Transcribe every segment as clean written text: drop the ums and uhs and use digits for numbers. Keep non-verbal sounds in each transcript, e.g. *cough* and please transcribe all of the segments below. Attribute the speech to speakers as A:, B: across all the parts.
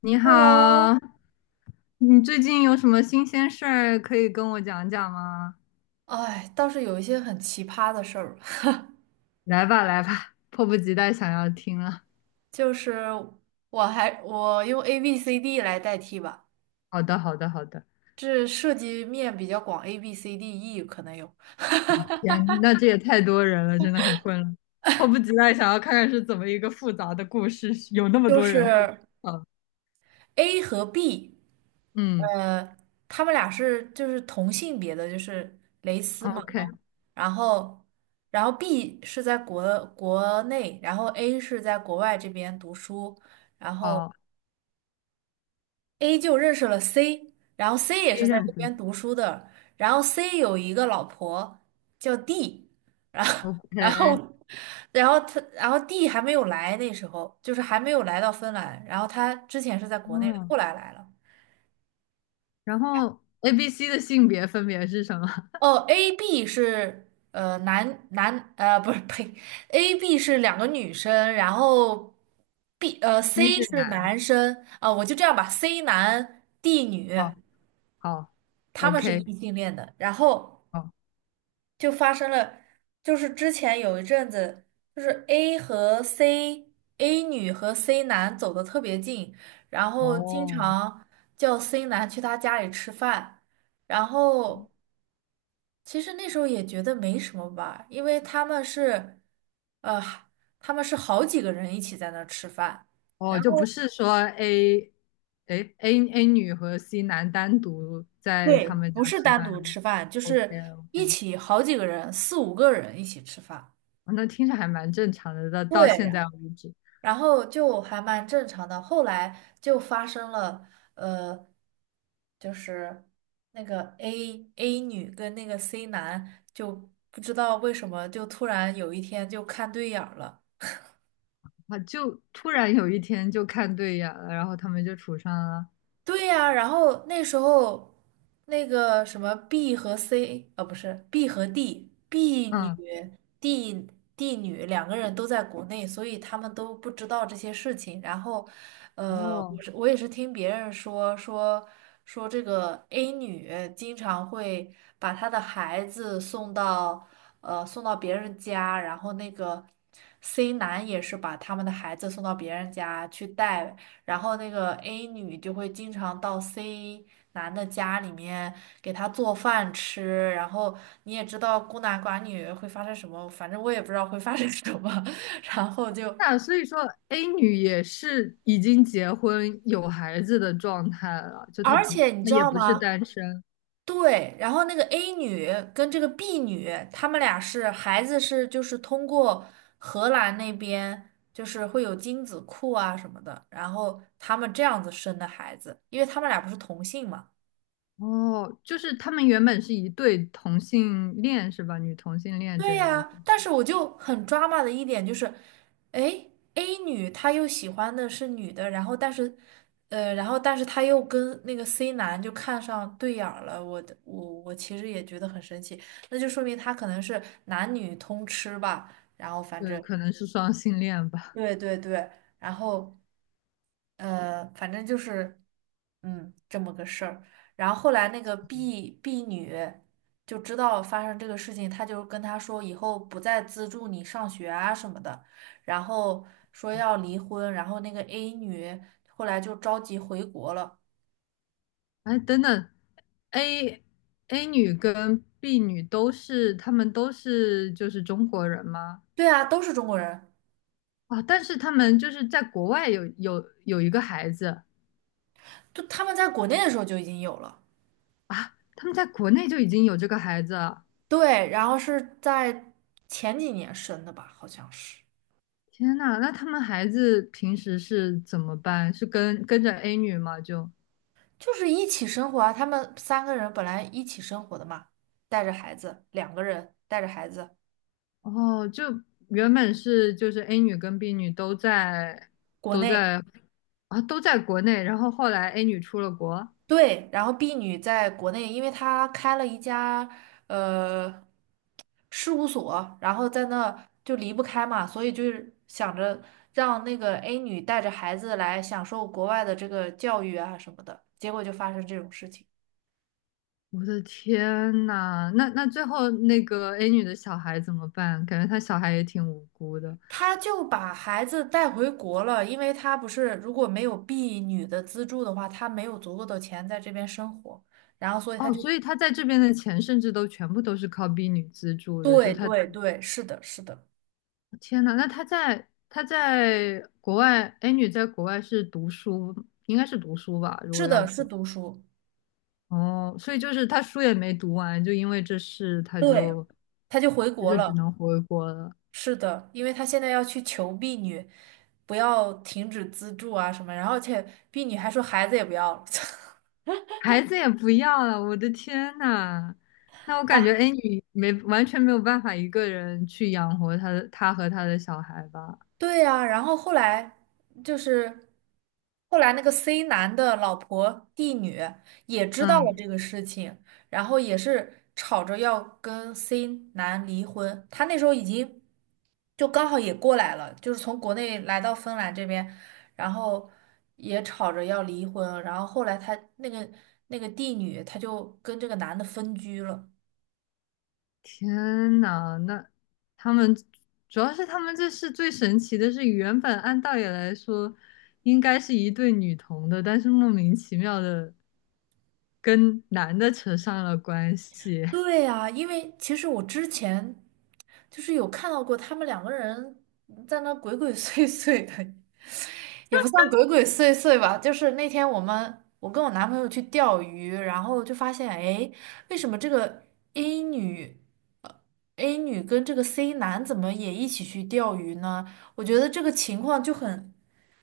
A: 你
B: Hello,
A: 好，你最近有什么新鲜事儿可以跟我讲讲吗？
B: 哎，倒是有一些很奇葩的事儿，*laughs*
A: 来吧，来吧，迫不及待想要听了。
B: 就是我用 A B C D 来代替吧，
A: 好的，好的，好的。
B: 这涉及面比较广，A B C D E 可能有，
A: 哦，天，那这也太多人了，真的很混乱。迫不及待想要看看是怎么一个复杂的故事，有那么
B: 就
A: 多人会。
B: 是
A: 嗯
B: A 和 B，
A: 嗯
B: 呃，他们俩是就是同性别的，就是蕾丝嘛，哦，
A: ，OK，
B: 然后然后 B 是在国内，然后 A 是在国外这边读书，然后。
A: 好
B: A 就认识了 C，然后 C 也
A: ，A
B: 是在
A: 认
B: 这
A: 识
B: 边读书的，然后 C 有一个老婆叫 D，然后 *laughs* 然
A: ，OK，
B: 后然后他然后 D 还没有来，那时候就是还没有来到芬兰，然后他之前是在国内的，
A: 嗯，
B: 后来来了。
A: 然后 A、B、C 的性别分别是什么
B: 哦，A B 是呃男男呃不是呸，A B 是两个女生，然后
A: ？C
B: C
A: 是
B: 是
A: 男，
B: 男生啊，我就这样吧，C 男 D 女，
A: 好，好
B: 他们是异
A: ，OK，
B: 性恋的，然后。
A: 好，
B: 就发生了，就是之前有一阵子，就是 A 和 C，A 女和 C 男走得特别近，然后经
A: 哦。
B: 常叫 C 男去他家里吃饭，然后其实那时候也觉得没什么吧，因为他们是，呃，他们是好几个人一起在那儿吃饭，
A: 哦，
B: 然
A: 就不
B: 后
A: 是说 A，哎 A 女和 C 男单独在
B: 对，
A: 他们家
B: 不是
A: 吃
B: 单
A: 饭
B: 独
A: 的
B: 吃饭，就
A: OK
B: 是一
A: OK，
B: 起好几个人，四五个人一起吃饭。
A: 那听着还蛮正常的，到现
B: 对，
A: 在为止，
B: 然后就还蛮正常的。后来就发生了，呃，就是那个 A 女跟那个 C 男就不知道为什么就突然有一天就看对眼儿了。
A: 啊，就突然有一天就看对眼了，然后他们就处上了。
B: 对呀，然后那时候那个什么 B 和 C，呃，不是 B 和 D，B 女、
A: 嗯，
B: D D 女两个人都在国内，所以他们都不知道这些事情。然后，我
A: 哦，
B: 是我也是听别人说这个 A 女经常会把她的孩子送到送到别人家，然后那个 C 男也是把他们的孩子送到别人家去带，然后那个 A 女就会经常到 C 男的家里面给他做饭吃，然后你也知道孤男寡女会发生什么，反正我也不知道会发生什么，*laughs* 然后就
A: 那所以说 A 女也是已经结婚有孩子的状态了，
B: *laughs*，
A: 就她
B: 而
A: 不，
B: 且你
A: 她
B: 知
A: 也
B: 道
A: 不是
B: 吗？
A: 单身。
B: 对，然后那个 A 女跟这个 B 女，她们俩是孩子是就是通过荷兰那边。就是会有精子库啊什么的，然后他们这样子生的孩子，因为他们俩不是同性嘛。
A: 哦，就是他们原本是一对同性恋是吧？女同性恋这
B: 对
A: 样子。
B: 呀，但是我就很 drama 的一点就是，哎，A 女她又喜欢的是女的，然后但是，然后但是她又跟那个 C 男就看上对眼儿了，我的我我其实也觉得很生气，那就说明他可能是男女通吃吧，然后反
A: 对，
B: 正
A: 可能是双性恋吧。
B: 对对对，然后。反正就是，嗯，这么个事儿。然后后来那个 B 女就知道发生这个事情，她就跟他说以后不再资助你上学啊什么的，然后说要离婚。然后那个 A 女后来就着急回国了。
A: 哎，等等，A A 女跟 B 女都是，她们都是就是中国人吗？
B: 对啊，都是中国人，
A: 啊，但是她们就是在国外有一个孩子
B: 就他们在国内的时候就已经有了。
A: 啊，她们在国内就已经有这个孩子了。
B: 对，然后是在前几年生的吧，好像是。
A: 天呐，那他们孩子平时是怎么办？是跟着 A 女吗？就
B: 就是一起生活啊，他们三个人本来一起生活的嘛，带着孩子，两个人带着孩子，
A: 哦，就原本是就是 A 女跟 B 女都在
B: 国
A: 都
B: 内，
A: 在啊都在国内，然后后来 A 女出了国。
B: 对，然后 B 女在国内，因为她开了一家呃事务所，然后在那就离不开嘛，所以就是想着让那个 A 女带着孩子来享受国外的这个教育啊什么的，结果就发生这种事情。
A: 我的天呐，那那最后那个 A 女的小孩怎么办？感觉她小孩也挺无辜的
B: 他就把孩子带回国了，因为他不是如果没有婢女的资助的话，他没有足够的钱在这边生活，然后所以他
A: 哦，
B: 就，
A: 所以她在这边的钱甚至都全部都是靠 B 女资助的，就
B: 对
A: 她，
B: 对对，是的，是的，
A: 天呐，那她在国外，A 女在国外是读书，应该是读书吧，如
B: 是
A: 果要
B: 的，是
A: 走
B: 读书，
A: 哦，所以就是她书也没读完，就因为这事，她
B: 对，
A: 就
B: 他就回
A: 她
B: 国
A: 就只
B: 了，
A: 能回国了。
B: 是的，因为他现在要去求婢女，不要停止资助啊什么，然后而且婢女还说孩子也不要了，
A: 孩子也不要了，我的天呐！那我感觉，
B: *laughs*
A: 哎，你没完全没有办法一个人去养活他的，他和他的小孩吧？
B: 对呀，然后后来就是后来那个 C 男的老婆 D 女也知道
A: 嗯，
B: 了这个事情，然后也是吵着要跟 C 男离婚。他那时候已经就刚好也过来了，就是从国内来到芬兰这边，然后也吵着要离婚。然后后来他那个那个 D 女，她就跟这个男的分居了。
A: 天呐，那他们主要是他们这是最神奇的是，原本按道理来说应该是一对女童的，但是莫名其妙的跟男的扯上了关系。
B: 对呀，因为其实我之前就是有看到过他们两个人在那鬼鬼祟祟的，也不算鬼鬼祟祟吧，就是那天我们我跟我男朋友去钓鱼，然后就发现，哎，为什么这个 A 女，呃，A 女跟这个 C 男怎么也一起去钓鱼呢？我觉得这个情况就很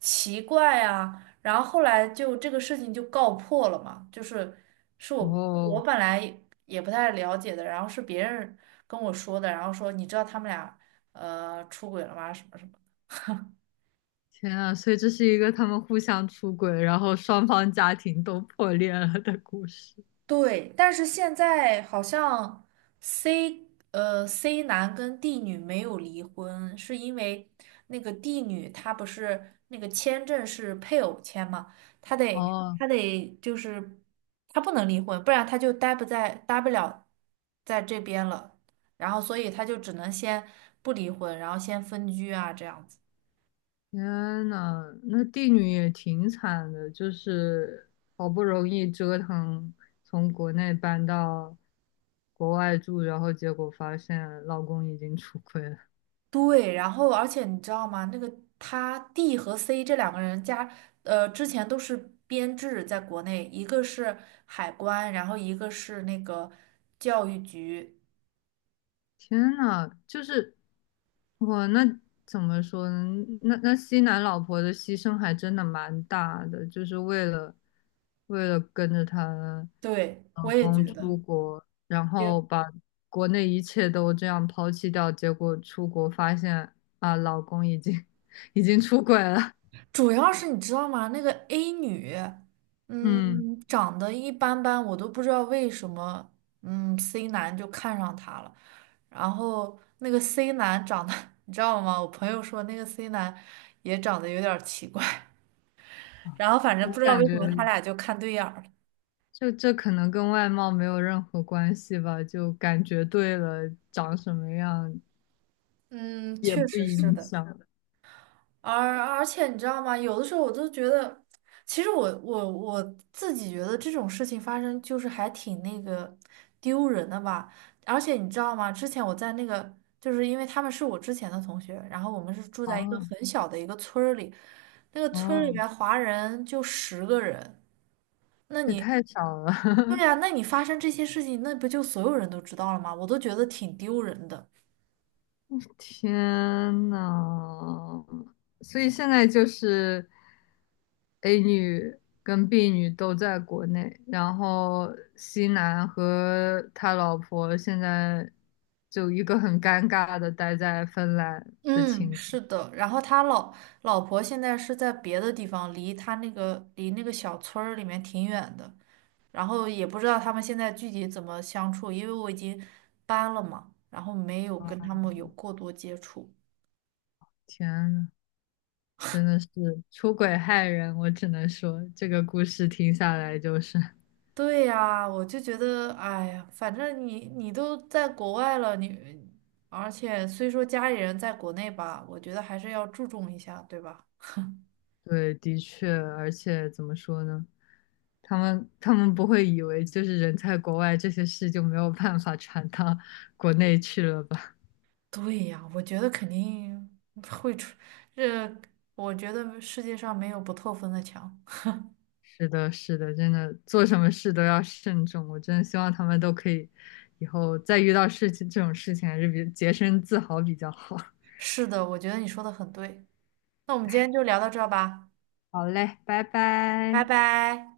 B: 奇怪啊。然后后来就这个事情就告破了嘛，就是是我
A: 哦，
B: 本来也不太了解的，然后是别人跟我说的，然后说你知道他们俩出轨了吗？什么什么。
A: 天啊！所以这是一个他们互相出轨，然后双方家庭都破裂了的故事。
B: 对，但是现在好像 C 男跟 D 女没有离婚，是因为那个 D 女她不是那个签证是配偶签嘛，她得
A: 哦，
B: 她得就是她不能离婚，不然她就待不了在这边了，然后所以她就只能先不离婚，然后先分居啊这样子。
A: 天呐，那帝女也挺惨的，就是好不容易折腾从国内搬到国外住，然后结果发现老公已经出轨了。
B: 对，然后而且你知道吗？那个他 D 和 C 这两个人加，之前都是编制，在国内，一个是海关，然后一个是那个教育局。
A: 天呐，就是哇，那怎么说呢？那那西南老婆的牺牲还真的蛮大的，就是为了跟着她
B: 对，
A: 老
B: 我也
A: 公
B: 觉得，
A: 出国，然后
B: 也
A: 把国内一切都这样抛弃掉，结果出国发现啊，老公已经 *laughs* 已经出轨了。
B: 主要是你知道吗？那个 A 女，
A: 嗯，
B: 嗯，长得一般般，我都不知道为什么，嗯，C 男就看上她了。然后那个 C 男长得，*laughs* 你知道吗？我朋友说那个 C 男也长得有点儿奇怪。然后反正
A: 我
B: 不知道
A: 感
B: 为
A: 觉
B: 什么他俩就看对眼儿了。
A: 就这可能跟外貌没有任何关系吧，就感觉对了，长什么样
B: 嗯，
A: 也
B: 确
A: 不
B: 实是
A: 影
B: 的。
A: 响。
B: 而且你知道吗？有的时候我都觉得，其实我自己觉得这种事情发生就是还挺那个丢人的吧。而且你知道吗？之前我在那个，就是因为他们是我之前的同学，然后我们是住在一个
A: 哦
B: 很小的一个村儿里，那个村儿里
A: 哦，
B: 面华人就十个人。那
A: 这
B: 你，
A: 太少了，
B: 对呀，那你发生这些事情，那不就所有人都知道了吗？我都觉得挺丢人的。
A: *laughs* 天呐！所以现在就是 A 女跟 B 女都在国内，然后 C 男和他老婆现在就一个很尴尬的待在芬兰的
B: 嗯，
A: 情况。
B: 是的。然后他老婆现在是在别的地方，离他那个离那个小村儿里面挺远的。然后也不知道他们现在具体怎么相处，因为我已经搬了嘛，然后没有跟他们有过多接触。
A: 天呐，真的是出轨害人，我只能说这个故事听下来就是。
B: 对呀，我就觉得，哎呀，反正你都在国外了，你而且虽说家里人在国内吧，我觉得还是要注重一下，对吧？
A: 对，的确，而且怎么说呢？他们不会以为就是人在国外这些事就没有办法传到 *laughs* 国内去了吧？
B: 对呀，我觉得肯定会出，这我觉得世界上没有不透风的墙。
A: 是的，是的，真的做什么事都要慎重。我真的希望他们都可以以后再遇到这种事情，还是比节身自好比较好。
B: 是的，我觉得你说的很对。那我们今天就聊到这儿吧，
A: 好嘞，拜
B: 拜
A: 拜。
B: 拜。